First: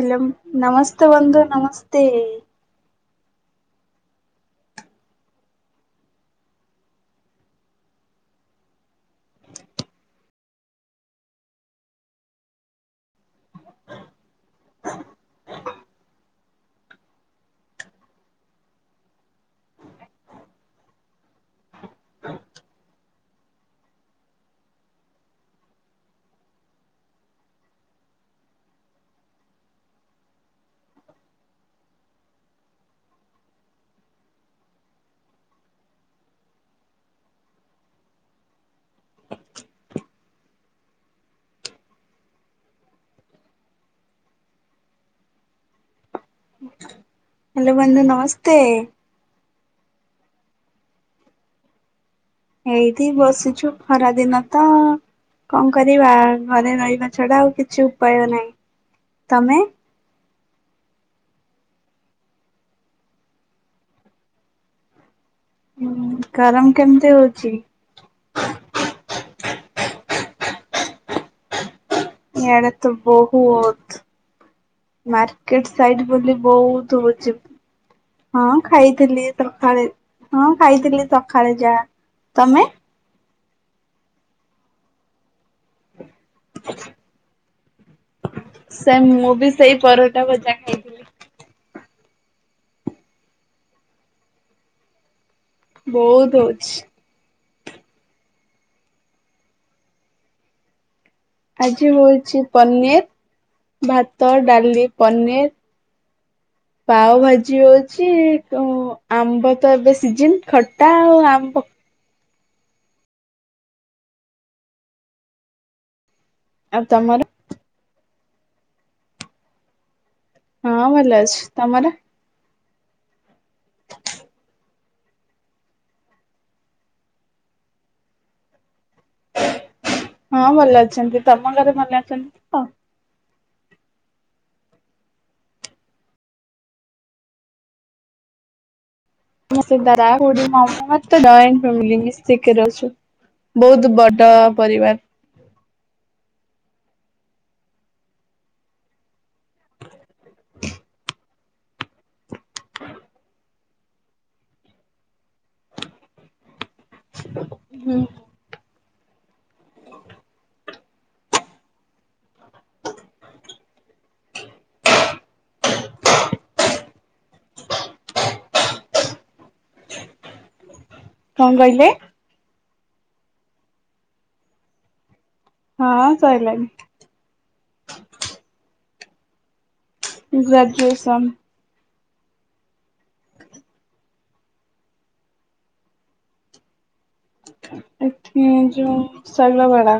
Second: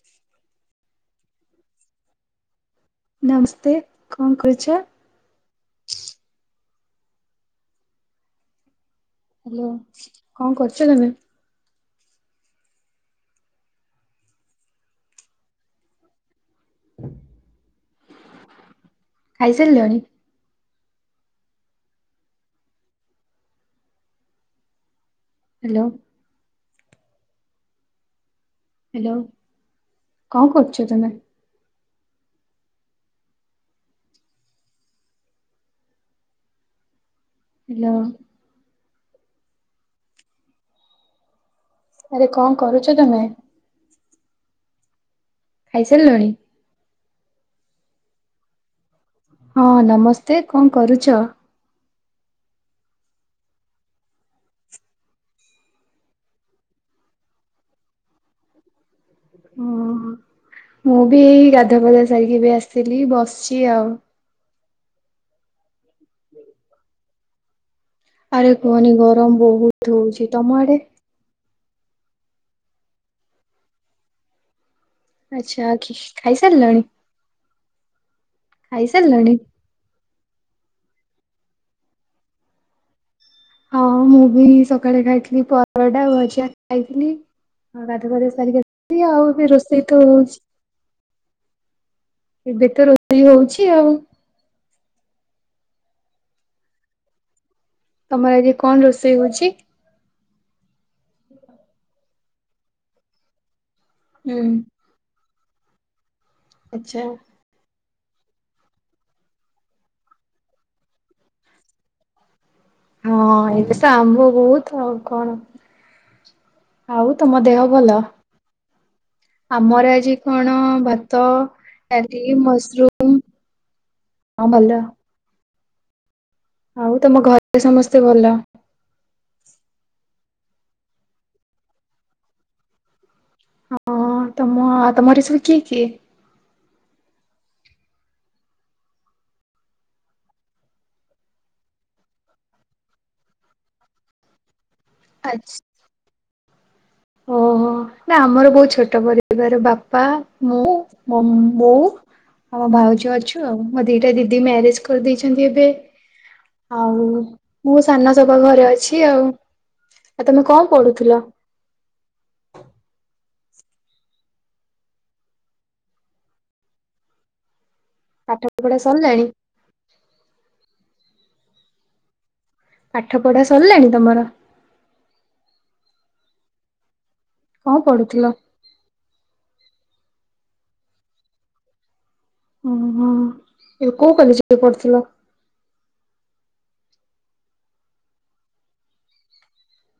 Hello ନମସ୍ତେ ବନ୍ଧୁ ନମସ୍ତେ। ନମସ୍ତେ କଣ କରୁଚ? ହାଲୋ କଣ କରୁଚ ତମେ? ଖାଇସାରିଲଣି? ହାଲୋ। ହେଲୋ କଣ କରୁଚ ତମେ? ହାଲୋ। ଆରେ କଣ କରୁଚ ତମେ? ଖାଇସାରିଲଣି? ହାଲୋ ବନ୍ଧୁ ନମସ୍ତେ। ହଁ ନମସ୍ତେ କଣ କରୁଚ? ଏଇଠି ବସିଚୁ ଖରା ଦିନ ତ। କଣ କରିବା? ଘରେ ରହିବା ଛଡା ଆଉ କିଛି ଉପାୟ ନାହିଁ। ତମେ? ହଁ, ମୁଁ ବି ଏଇ ଗାଧୁଆ ପାଧା ସାରିକି ଏବେ ଆସିଥିଲି ବସିଚି ଆଉ। ହୁଁ ଗରମ କେମିତି ହଉଚି? ଆରେ କୁହନି ଗରମ ବହୁତ ହଉଚି ତମ ଆଡେ? ଇଆଡେ ତ ବହୁତ। ଆଚ୍ଛା ମାର୍କେଟ ଖି ସାଇଟ ବୋଲି ଖାଇସାରିଲଣି ବହୁତ ହଉଚି। ହଁ ଖାଇଥିଲି ଖାଇସାରିଲଣି? ସକାଳେ ହଁ ଖାଇଥିଲି ସକାଳେ ଯାହା ତମେ? ହଁ ମୁଁ ବି ସକାଳେ ଖାଇଥିଲି ପରଟା ଆଉ ଭଜା। ଖାଇଥିଲି ଆଉ ଗାଧୁଆ ପାଧୁଆ ସାରିକି ସେ ଆସିଲି ମୁଁ ଆଉ ବି ସେଇ ରୋଷେଇ ତ ପରଟା ହଉଚି। ଭଜା ଖାଇଥିଲି ଏବେ ତ ରୋଷେଇ ହଉଚି ଆଉ ବହୁତ ହଉଚି। ତମର ଆଜି କଣ ରୋଷେଇ ହଉଚି? ହୁଁ ଆଜି ହଉଚି ପନିର ଭାତ ହୁଁ ଡାଲି ପନିର ଆଚ୍ଛା। ପାଓ ଭା ଜି ହଉଚି ଆମ୍ବ ତ ଏବେ ସିଜନ୍ ଖଟା ଆଉ ଆମ୍ବ ହଁ ଏଇବେ ତ ଆମ୍ବ ବହୁତ ଆଉ କଣ ଆଉ ତମ ଦେହ ଭଲ? ଆମର ଆଜି କଣ ହଁ ଭଲ ଭାତ ଅଛି ତମର ଡାଲି ମସରୁମ ହଁ ଭଲ। ଆଉ ତମ ଘରେ ସମସ୍ତେ ଭଲ? ହଁ ଭଲ ଅଛନ୍ତି। ତମ ଘରେ ଭଲ ଅଛନ୍ତି ତ? ହଁ ତମ ତମରେ ସବୁ କିଏ କିଏ। ଦାଦା ଖୁଡି ମାମୁ [unintelligible] ଜାଇଣ୍ଟ ଫ୍ୟାମିଲି ମିସିକିରି ଅଛୁ। ବହୁତ ବଡ ପରିବାର। ଆଚ୍ଛା। ଓହୋ। ନା ଆମର ବହୁତ ଛୋଟ ପରିବାର ବାପା ମୁଁ ମୋ ବୋଉ। ଆମ ଭାଉଜ ଅଛୁ ଆଉ ମୋ ଦିଟା ଦିଦି ମ୍ୟାରେଜ କରିଦେଇଚନ୍ତି ଏବେ। ଆଉ ମୁଁ ସାନ ସବା ଘରେ ଅଛି ଆଉ। ଆଉ ତମେ କଣ ପଢୁଥିଲ? ପାଠ ପଢା ସରିଲାଣି? କଣ କହିଲେ? ପାଠ ପଢା ସରିଲାଣି ତମର? ହଁ ସଇଲଣିି। କଣ ପଢୁଥିଲ? ଗ୍ରାଜୁଏସନ୍। ଓହୋ ଏବେ କୋଉ କଲେଜ ପଢୁଥିଲ? ଏଠି ଯୋଉ ସଇଲବାଳା।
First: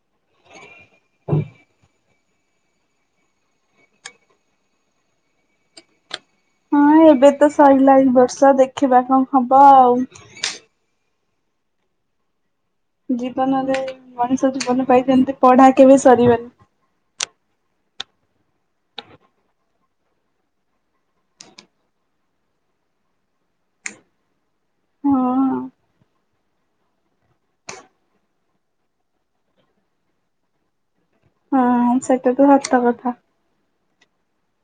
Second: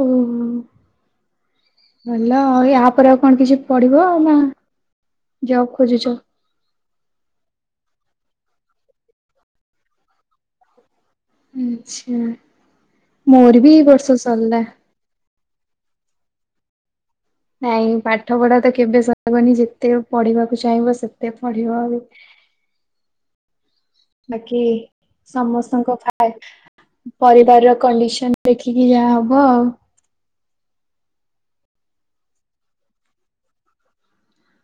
ଓ। ଭଲ ଆଉ ୟାପରେ ଆଉ କଣ କିଛି ପଡିବ ଆଉ ନା ଜବ୍ ଖୋଜୁଚ? ହଁ ଏବେ ତ ସରିଲା ଏଇ ବର୍ଷ ଦେଖିବା କଣ ହବ ଆଉ। ଆଛା ମୋର ଜୀବନରେ ବି ଏ ବର୍ଷ ମଣିଷ ସରିଲା। ଜୀବନ ପାଇଁ ସେମିତି ପଢା କେବେ ସରିବେନି। ନାଇଁ ପାଠ ପଢା ତ କେବେ ସରିବନି ଯେତେ ପଢିବାକୁ ଚାହିଁବ ସେତେ ପଢିବ ଆଉ। ବାକି ହଁ ସମସ୍ତଙ୍କ [unintelligible] ପରିବାର ର କଣ୍ଡିସନ ଦେଖିକି ଯାହା ହବ ଆଉ। ହଁ ସେଟ ତ ସତ କଥା।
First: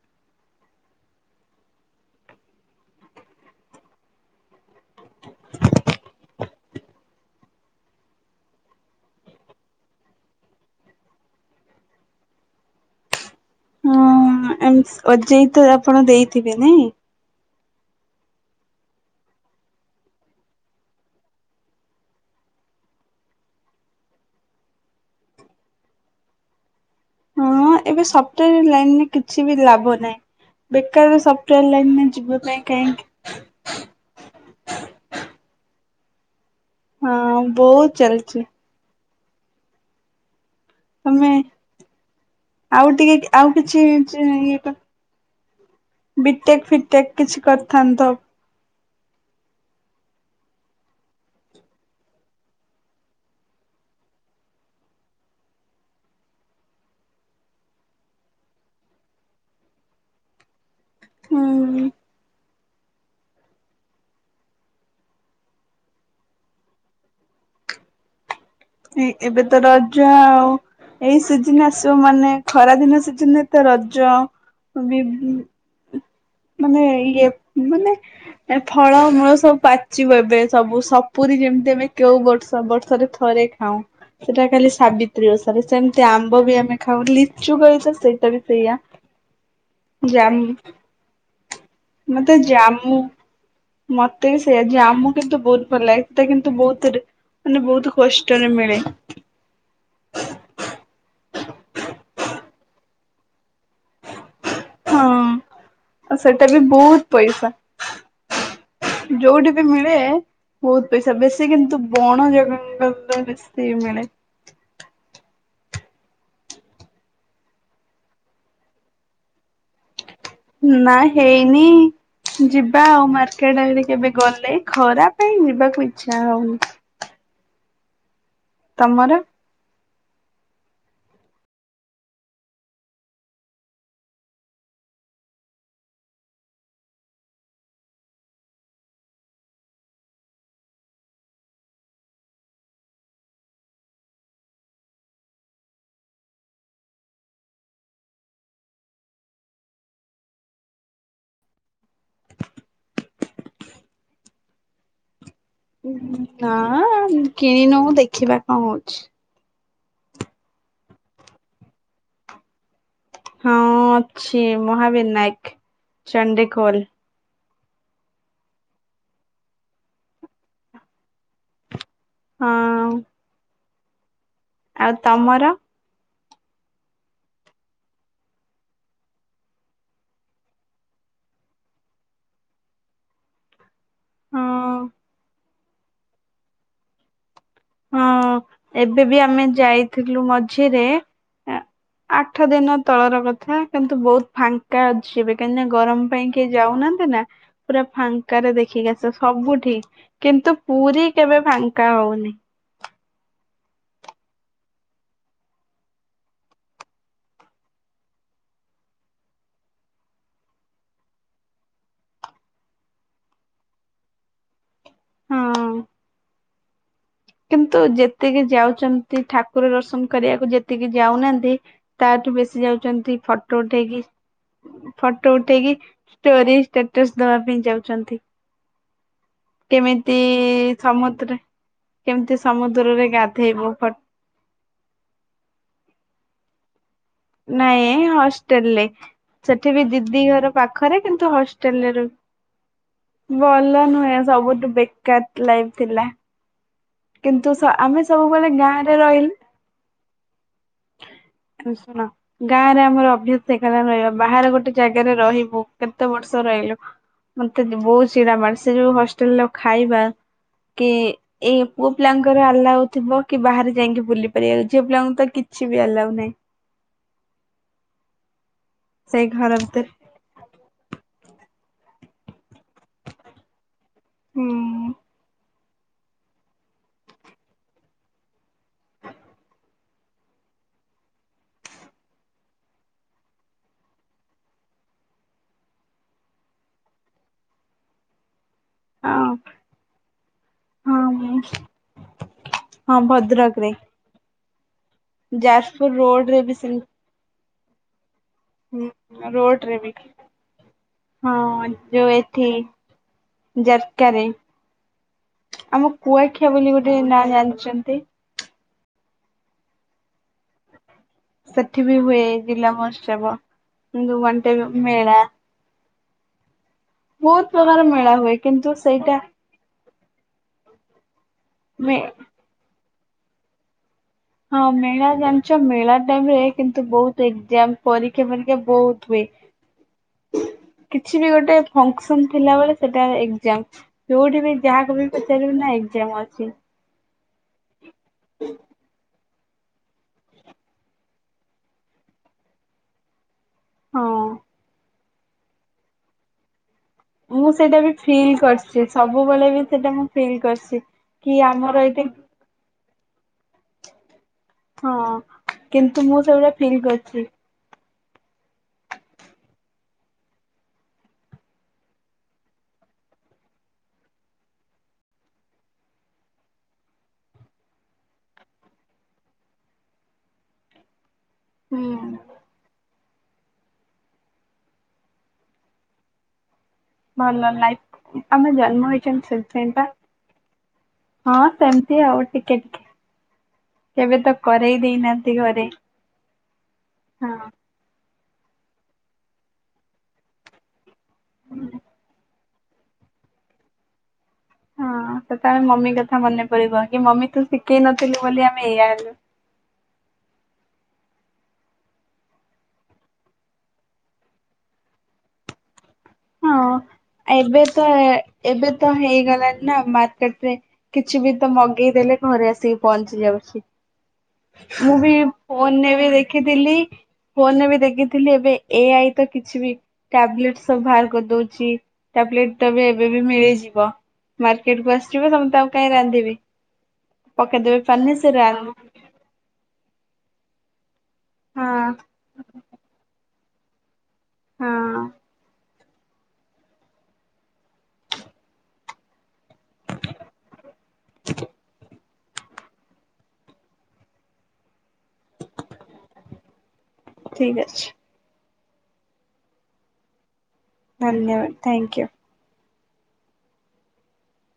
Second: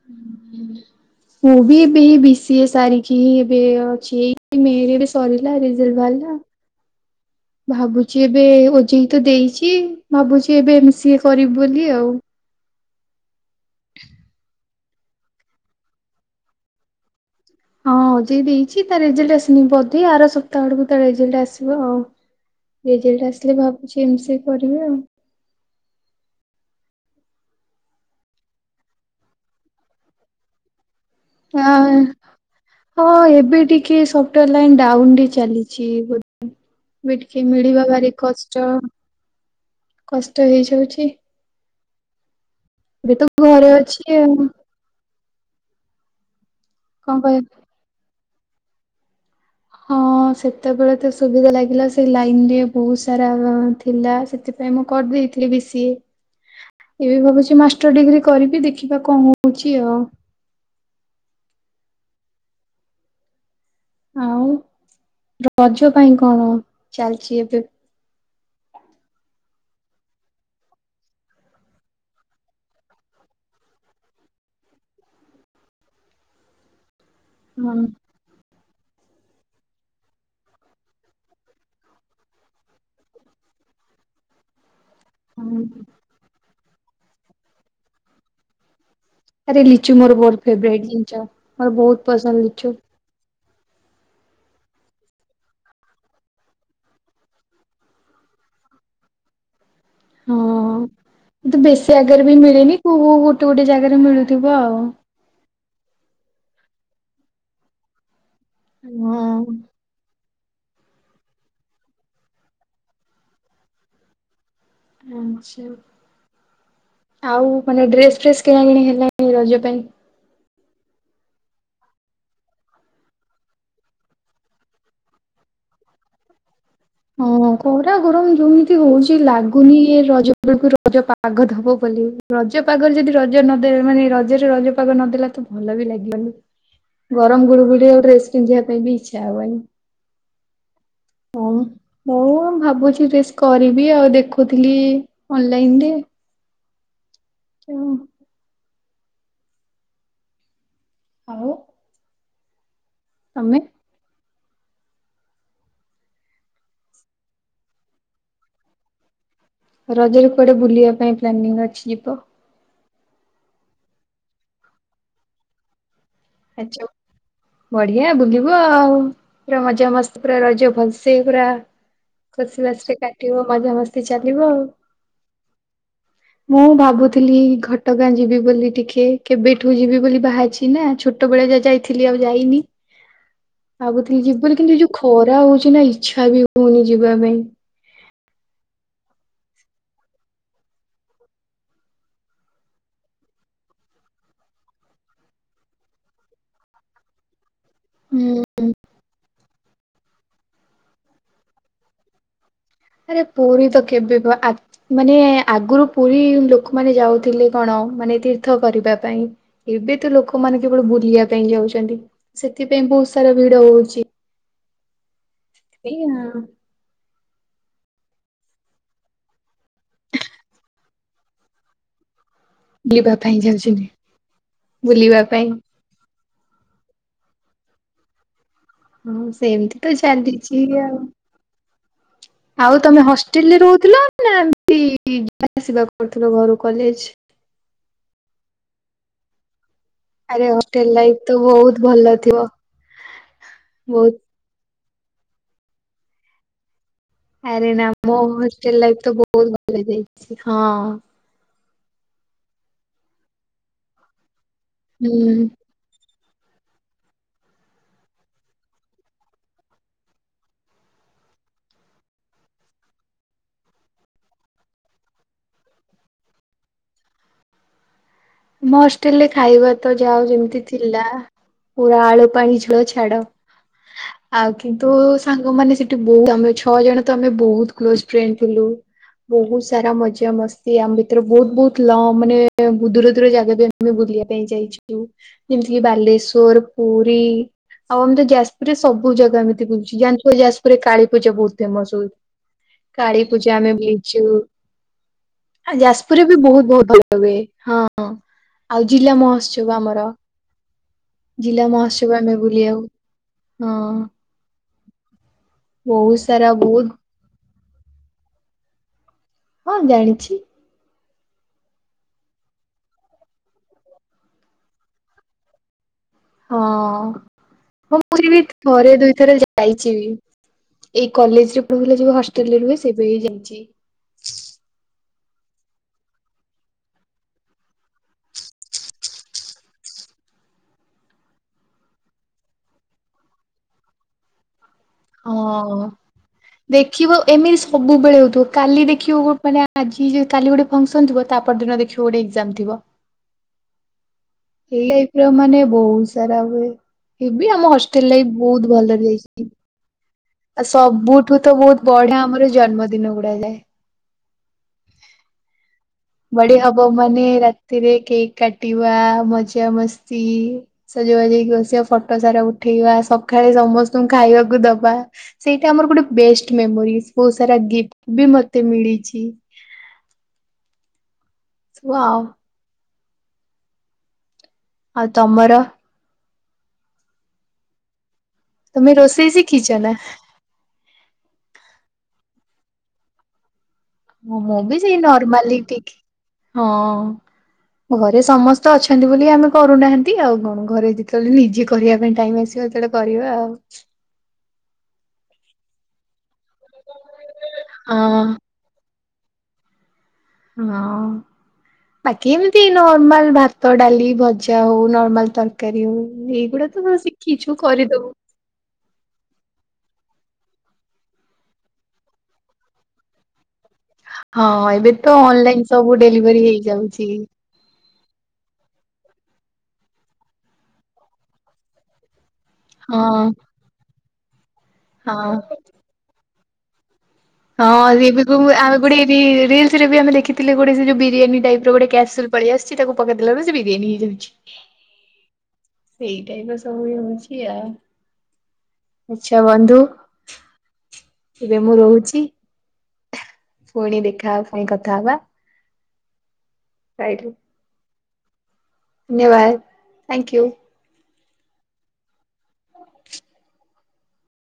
ହୁଁ ହୁ [inaudible] ମୁଁ ବି ଏବେ ବି ସିଏ ସାରିକି ଏବେ ଅଛି ଏ ମଇ ରେ ସରିଲା ରେଜଲ୍ଟ ବାହାରିଲା। [inaudible] ଭାବୁଚି ଏବେ ଓଜେଇ ତ ଦେଇଚି ଭାବୁଚି ଏବେ ଏମ୍ ସି ଏ କରିବୁ ବୋଲି ଆଉ। ଏମ୍ସ ଓ ଜେ ଇ ତ ଆପଣ ଦେଇଥିବେ ନାଇଁ। ହଁ ଓ ଜେ ଇ ଦେଇଚି ତାର ରେଜଲଟ ଆସନି ବଧେ ଆର ସପ୍ତାହ ଆଡ଼କୁ ଟା ରେଜଲ୍ଟ ଆସିବ ଆଉ। ରେଜଲ୍ଟ ଆସିଲେ ଭାବୁଚି ଏମ୍ ସି ଏ କରିବି ଆଉ। ହ ଏବେ ସପ୍ଟୱେୟାର ଲାଇନରେ କିଛି ବି ଲାଭ ନାହିଁ। ବେକାର ସ ଆଁ ହଁ ଏବେ ଟିକେ ସ ଟ ଲାଇନ ଡାଉନରେ ଚାଲିଛି ବୋଧେ ଏବେ ହଁ ଟିକେ ବହୁତ ମିଳିବା ଭାରି ଚାଲିଛି କଷ୍ଟ। କଷ୍ଟ ହେଇଯାଉଛି। ତମେ ଆଉ ଏବେ ତ ଟିକେ ଆଉ ଘରେ କିଛି ଅଛି ଯେ ଆଉ ଇଏ କ ବି ଟେକ୍ ଫିଟେକ୍ କଣ କହିବ? କିଛି କରିଥାନ୍ତ। ହଁ ସେତେବେଳେ ତ ସୁବିଧା ଲାଗିଲା ସେଇ ଲାଇନ ରେ ବହୁତ ସାରା ବ ଥିଲା ସେଥି ପାଇଁ ମୁଁ କରିଦେଇଥିଲି ବି ସି ଏ। ଏବେ ଭାବୁଛି ମାଷ୍ଟର ଡିଗ୍ରୀ କରିବି ଦେଖିବା କଣ ହଉଛି ଆଉ। ହୁଁ ଆଉ ରଜ ପାଇଁ କଣ ଚାଲିଛି ଏବେ? ଏ-ଏବେ ତ ରଜ ଆଉ। ଏଇ ସିଜିିନ ଆସିବ ମାନେ ଖରାଦିନ ସିଜିନ ରେ ତ ରଜ ଅ ବି ମାନେ ଇଏ ହଁ ମାନେ। ଏ ଫଳମୂଳ ସବୁ ପାଚିବ ଏବେ ସବୁ ସପୁରୀ ଯେମିତି ଆମେ କେଉ ବର୍ଷ ବର୍ଷରେ ଥରେ। ହଁ। ସେଟା ଖାଲି ସାବିତ୍ରୀ ଓଷାରେ। ହଁ ସେମିତି ଆମ୍ବ ବି ଆମେ ଖାଉ ଲିଚୁ କୋଳି ତ ସେଇଟା ବି ସେଇଆ। ଆରେ ଲିଚୁ ମୋର ବହୁତ୍ ଫେବରେଟ ଜିନିଷ। ମୋର ବହୁତ ମୋତେ ପସନ୍ଦ ଲିଚୁ ଜାମୁ। ମତେ ବି ସେଇଆ, ଜାମୁ କିନ୍ତୁ ବହୁତ ଭଲ ଲାଗେ। ସେଟା କିନ୍ତୁ ବହୁତ ରେ ମାନେ ବହୁତ କଷ୍ଟରେ ମିଳେ। ହଁ କିନ୍ତୁ ବେଶୀ ଜାଗାରେ ବି ମିଳିନି କୋଉ କୋଉ ଗୋଟେ ଗୋଟେ ଜାଗାରେ ମିଳୁଥିବ ଆଉ। ହଁ। ଅ ସେଟା ବି ବହୁତ ପଇସା ଯୋଉଠି ବି ମି ଏ ବହୁତ ପଇସା ବେଶୀ କିନ୍ତୁ ବଣ ଜାଗା [unintelligible] ବେଶୀ ମିଳେ। ଜାଣିଛ। ଆଉ ମାନେ ଡ୍ରେସ ଫ୍ରେସ୍ କିଣା କିିଣି ହେଲାଣି ରଜ ପାଇଁ? ନା ହେଇନି। ଯିବା ଆଉ ମାର୍କେଟ ଆଡ଼େ କେବେ ଗଲେ ଖରା ପାଇଁ ଯିବାକୁ ଇଚ୍ଛା ହଉନି। ହଁ ଖରା ଗରମ ଯେମିତି ହଉଛି ତମର? ଲାଗ କୁନି ଏ ରଜ ବେଳକୁ ରଜ ପାଗ ଦବ ବୋଲି ରଜ ପାଗରେ ଯଦି ରଜ ନ ଦେବେ ମାନେ ରଜରେ ରଜ। ପାଗ ନ ଦେଲା ତ ଭଲ ବି ଲାଗିବନି। ଗରମ ଗୁଳୁଗୁଳି [unintelligible] ଡ୍ରେସ ପିନ୍ଧିବା ପାଇଁ ବି ଇଚ୍ଛା ହବନି। ହଁ ମ। ମୁଁ ଭାବୁଛି ଡ୍ରେସ୍ କରିବି ଆଉ ଦେଖୁଥିଲି ଅନଲାଇନ ରେ। [unintelligible] ଆଉ। ତମେ। ନା ଉଁ କିଣିନଉ ଦେଖିବା କଣ ହଉଛି। ରଜରେ କୁଆଡେ ବୁଲିବା ପାଇଁ ପ୍ଲାନିଙ୍ଗ ଅଛି ଯିବ? ହଁ ଅଛି ମହାବିନାୟକ, ଆଚ୍ଛା ଚଣ୍ଡିଖୋଲ। ବଢିଆ ବୁଲିବୁ ଆଉ। ପୁରା ମଜା ମସ୍ତି ପୁରା ରଜ ଭଲସେ ପୁରା। ହଁ ଖୁସି ବାସିରେ କାଟିବ ମଜାମସ୍ତି ଚାଲିବ ଆଉ। ଆଉ ତମର? [inaudible] ମୁଁ ଭାବୁଥିଲି ଘଟଗାଁ ଯିବି ବୋଲି ଟିକେ କେବେଠୁ ଯିବି ବୋଲି ବାହାରିଛି ନା ଛୋ ଟବେଳେ ଯାହା ଯାଇଥିଲି ଆଉ ଯାଇନି। ଭାବୁଥିଲି ଯିବିବୋଲି କିନ୍ତୁ ହଁ ଏ ଯୋଉ ଖରା ହଉଛି ନା ଇଚ୍ଛା ବି ହଉନି ଯିବା ପାଇଁ। ହଁ ଏବେ ବି ଆମେ ଯାଇଥିଲୁ ମଝିରେ ଆଠ ଦିନ ତଳର କଥା କିନ୍ତୁ ବହୁତ ଫାଙ୍କା ଅଛି ଏବେ କାହିଁକି ନା ଗରମ ପାଇଁ କି କେହି ଯାଉନାହାନ୍ତି ନା ପୁରା ହୁଁ। ଫାଙ୍କା ରେ ଦେଖିକି ଆସ ସବୁଠି କିନ୍ତୁ ପୁରୀ କେବେ ଫାଙ୍କା ହଉନି। ଆରେ ପୁରୀ ତ କେବେବି ଆ ମାନେ ଆଗରୁ ପୁରୀ ଲୋକମାନେ ଯାଉଥିଲେ କଣ ମାନେ ତୀର୍ଥ କରିବା ପାଇଁ। ଏବେ ତ ଲୋକମାନେ କେବଳ ବୁଲିବା ପାଇଁ ଯାଉଛନ୍ତି ସେଥିପାଇଁ ବହୁତ ସାରା ଭିଡ ହଉଛି। ହଁ ଏଇ କିନ୍ତୁ ଯେତିକି ଯାଉଛନ୍ତି ଠାକୁର ଦର୍ଶନ କରିବାକୁ ଯେତିକି ଯାଉନାହାନ୍ତି ତାଠୁ ବେଶି ବୁଲିବା ଯାଉଛନ୍ତି ପାଇଁ ଫଟୋ ଯାଉଛନ୍ତି ଉଠେଇକି, ବୁଲିବା ଫଟୋ ପାଇଁ। ଉଠେଇକି ଷ୍ଟୋରି, ଷ୍ଟାଟସ୍ ଦବା ପାଇଁ ଯାଉଛନ୍ତି। ହଁ ସେମିତି ତ କେମିତି ଚାଲିଛି ଆଉ। ସମୁଦ୍ର କେମିତି ଆଉ ତମେ ସମୁଦ୍ରରେ ହଷ୍ଟେଲ ରେ ଗାଧେଇବୁ ଫଟୋ ରହୁଥିଲ? ନା ଏମତି ଯିବା ଆସିବା କରୁଥିଲ ଘରୁ କଲେଜ? ନାଇଁ ହଷ୍ଟେଲ ରେ, ସେଠି ବି ଦିଦି ଆରେ ଦିଘର ହଷ୍ଟେଲ ପାଖରେ ଲାଇଫ କିନ୍ତୁ ତ ହଷ୍ଟେଲ ବହୁତ ରେ ଭଲ ଥିବ ରୁହେ। ଭଲ ବହୁତ ନୁହେଁ ସବୁଠୁ ବେ କାର ଲାଇଭ୍ ଥିଲା କିନ୍ତୁ ସ ଆରେ ନା ଆମେ ମୋ ସବୁବେଳେ ହଷ୍ଟେଲ ଗାଁରେ ଲାଇ ତ ରହିଲେ ବହୁତ ଭଲ ଯାଇଛି ହଁ। ଶୁଣ ଗାଁ ରେ ଆମର ଅଭ୍ୟାସ ସେଖାରେ ରହିବ ବାହାରେ ଗୋଟେ ଜାଗାରେ ହୁଁ ରହିବୁ। କେତେ ବର୍ଷ ରହିଲୁ? ମତେ ବହୁତ ଚିଡା ମାଡେ, ସେ ଯୋଉ ହଷ୍ଟେଲରେ ଖାଇବା କି ଏଇ ପୁଅ ପିଲାଙ୍କର ଆଲା୍ଉ ଥିବ କି ବାହାରେ ଯାଇକି ବୁଲି ପାରିବା ଝିଅ ପିଲାଙ୍କଙ୍କୁ ତ କିଛି ବି ଆଲ୍ଉ ନାହିଁ। ମୋ ସେଇ ହଷ୍ଟେଲରେ ଘର ଖାଇବା ଭିତରେ ତ ଯା ହଉ ଯେମିତି ଥିଲା ପୁରା ଆଳୁ ପାଣି ଝୋଳ ଛାଡ ଆଉ କିନ୍ତୁ ହୁଁ ସାଙ୍ଗମାନେ ସେ ଠି, ବହୁ ତମେ ଛଅ ଜଣ ତ ଆମେ ବହୁତ କ୍ଲୋଜ ଫ୍ରେଣ୍ଡ ଥିଲୁ। ବହୁତ ସାରା ମଜା ମସ୍ତି ଆମ ଭିତରେ ବହୁତ ବହୁତ ଲ ମାନେ ବୁଦୁର ଦୂର ଜାଗା ବି ଆମେ ବୁଲିବା ପାଇଁ ଯାଇଛୁ। ଯେମିତିକି ବାଲେଶ୍ଵର, ପୁରୀ ଆଉ ଏମତି ଯାଜ ପୁର ସବୁ ହଁ ଜାଗା ଏମିତି ବୁଛି ଯାଣିଥିବ ଯାଜପୁରରେ କାଳୀ ପୂଜା ହଁ ବହୁତ ଫେମସ ହଉ ହଁ କାଳୀ ପୂଜା ଆମେ ଭଦ୍ରକରେ ବୁଲିଛୁ, ଆ ଯାଜପୁର ଯାଜପୁରରେ ବି ରୋଡରେ ବହୁତ ବହୁତ ଭଲ ହୁଏ, ହଁଁ ଆଉ ଜିଲା ସେମ ମହତ୍ସବ ରୋଡରେ ବି ଆମର ଜିଲ୍ଲା ହଁ ଯୋଉ ମହୋତ୍ସବ ଆମେ ଏଠି ବୁଲି ଆଉ ହଁ। ଜାରକାରେ ଆମ ବହୁତ କୁଆଖିଆ ସାରା ବୋଲି ବହୁତ ଗୋଟେ ନାଁ ଜାଣିଛନ୍ତି? ହଁ ଜାଣିଛି। ସେଠି ବି ହୁଏ ଜିଲ୍ଲା ମହୋତ୍ସବ କିନ୍ତୁ ୱାନ ଟାଇପ୍ ଅଫ୍ ମେଳା। ହଁ ବହୁତ ପ୍ରକାର ମେଳା ମୁଁ ହୁଏ ବି କିନ୍ତୁ ଥରେ ସେଇଟା ଦୁଇଥରେ ଯା ଯାଇଛି ବି ଏଇ କଲେଜରେ ମେ ପତ୍ରଥିଲି ଯୋଉ ହଷ୍ଟେଲରେ ରୁହେ ସେ ଦେଇ ଯାଇଛି। ହଁ ମେଳା ଜାଣିଛ ମେଳା ଟାଇମ ରେ କିନ୍ତୁ ବହୁତ ଏଜାମ ପରୀକ୍ଷା ପରୀକ୍ଷା ବହୁତ ହୁଏ। [inaudible] କିଛି ବି ଗୋଟେ ଫଙ୍କସନ ଥିଲାବେଳେ ସେଟା ଏଜାମ ଯୋଉଠି ବି ଯାହାକୁ ବି ହଁ। ଏକ୍ଜାମ ଅଛି ଦେଖିବ ଏମିତି ସବୁବେଳେ ହଉଥିବ କାଲି ଦେଖିବ ଗୋ ମାନେ ଆଜି କାଲି ଗୋ ଫଙ୍କସନ ଥିବ ତା ପର ଦିନ ଦେଖିବ ଗୋଟେ ଏକ୍ଜାମ ଥିବ? ହଁ। ଏଇ ଲାଇଫ୍ ର ମାନେ ବହୁ ସାରା ହୁଏ ଏ ବି ମୁଁ ଆମ ସେଇଟା ହଷ୍ଟେଲ୍ ଲାଇଫ୍ ବହୁତ୍ ଭଲରେ ଯାଇଛି। ସେଡା ମୁଁ ଫିଲ୍ ଆଉ କରିଛି। ସବୁଠୁ କି ତ ବହୁତ୍ ଆମର ଏଇଠି ବଢିଆ ଆମର ଜନ୍ମଦିନ ଗୁଡା ଯାଏ। ହଁ କିନ୍ତୁ ମୁଁ ସେଗୁରା ଫିଲ୍ କରିଚି। ଥୀରେ କେକ୍ କାଟିିବା ମଜା ମସ୍ତି ସଜବାଜ ହେଇକି ବସିବା ଫଟୋ ସାରା ଉଠେଇବା ସକାଳେ ସମସ୍ତଙ୍କୁ ଖାଇବାକୁ ଦବା ସେଇଟା ଆମର ଗୋଟେ ବେଷ୍ଟ ମେମୋରିସ୍ ବହୁତ ସାରା ଗିଫ୍ଟ ବି ମତେ ମିଳିଛି। ସବୁ ଆଉ ହୁଁ। ଆଉ ତମର? ଭଲ ଲାଇଫ୍। ତମେ ଜନ୍ମ ହେଇଛନ୍ତି ରୋଷେଇ ସେଇଥ ଶିଖିଛ ପାଇଁ ପା। ନା? ହଁ ସେମ୍ତି ଆଉ ଟିକେ ଟିକେ। କେବେ ତ ମୁଁ କରେଇ ବି ସେଇ ଦେଇନାହାନ୍ତି ନର୍ମାଲିି ଘରେ ଟିକ୍ ହଁ। ହଁ। ଘରେ ସମସ୍ତେ ଅଛନ୍ତି ବୋଲି ଆମେ କରୁନାହାନ୍ତି ଆଉ କଣ ଘରେ ଯି ତେବେଳେ ନିଜେ କରିଆ ପାଇଁ ଟାଇମ୍ ଆସିବ ସେତେବେଳେ କରିବା ଆଉ। ହଁ ସେତେବେଳେ ମମି କଥା ମନେ ପଡିବ କି ମମି ତୁ ଶିଖେଇ ନଥିଲୁ ହଁ ବୋଲି ଆମେ ଏଇଆ ହେଲୁ। ହଁ। ବାକି ଏମିତି ନର୍ମାଲ ଭାତ ଡାଲି ଭଜା ହଉ ନର୍ମାଲ୍ ତର୍ କାରୀ ହଉ ଏଇଗୁଡା ହଁ ତ [unintelligible] ଶିଖିଛୁ ଏବେ ତ କରିଦବୁ। ଏବେ ତ ହେଇଗଲାଣିି ନା ମାର୍କେଟରେ କିଛି ବି ତ ମଗେଇ ଦେଲେ ଘରେ ଆସିକି ପହଞ୍ଚି ଯାଉଛି। ହଁ ଏବେ ମୁଁ ତ ବି ଅନଲାଇନ ସବୁ ଫୋନେ ବି ଡେଲିଭରି ଦେଖିଥିଲି ହେଇଯାଉଛି। ଫୋନେ ବି ଦେଖିଥିଲି ଏବେ ଏ ଆଇ ତ କିଛି ବି ଟାବଲେଟ୍ ସବୁ ବାହାର କର୍ ଦଉଛି ଟାବଲେଟ୍ ତ ବେ ଏବେ ବି ହଁ ମିଳିଯିବ ମାର୍କେଟକୁ ଆସିିବ ତମେ ହଁ ତା ଆଉ କାଇଁ ରାନ୍ଧିବି। ହଁ ପକେଇଦେବେ ପାନିରେ ସେ ଲିବିକୁ ମୁଁ ରାନ୍ଧ ଆଉ କୁଡ଼ି ରି ରିଲସ୍ ରେ ବି ଆମେ ଦେଖିଥିଲେ ଗୋଟେ ସେ ଯୋଉ ବିରିୟାନୀ ଟାଇପ୍ ର ହଁ ଗୋଟେ କେସଲ୍ ପଳି ଆସିଛି ତାକୁ ପକେଇ ବେଳୁ ସେ ବିରିିୟାନି ହେଇଯାଉଚି। ହଁ। ସେଇ ଟାଇପ୍ ର ସବୁ ଇଏ ହଉଛି ଆ ଆଚ୍ଛା ବନ୍ଧୁ ଏବେ ମୁଁ ରହୁଚି। ପୁଣି ଦେଖା ପାଇଁ କଥା ହବା। [unintelligible] ଠିକ୍ ଅଛି। ନ୍ୟବାଦ ଥାଇଙ୍କ୍ୟୁ। ଧନ୍ୟବାଦ ଥାଇଙ୍କ୍ୟୁ। ହ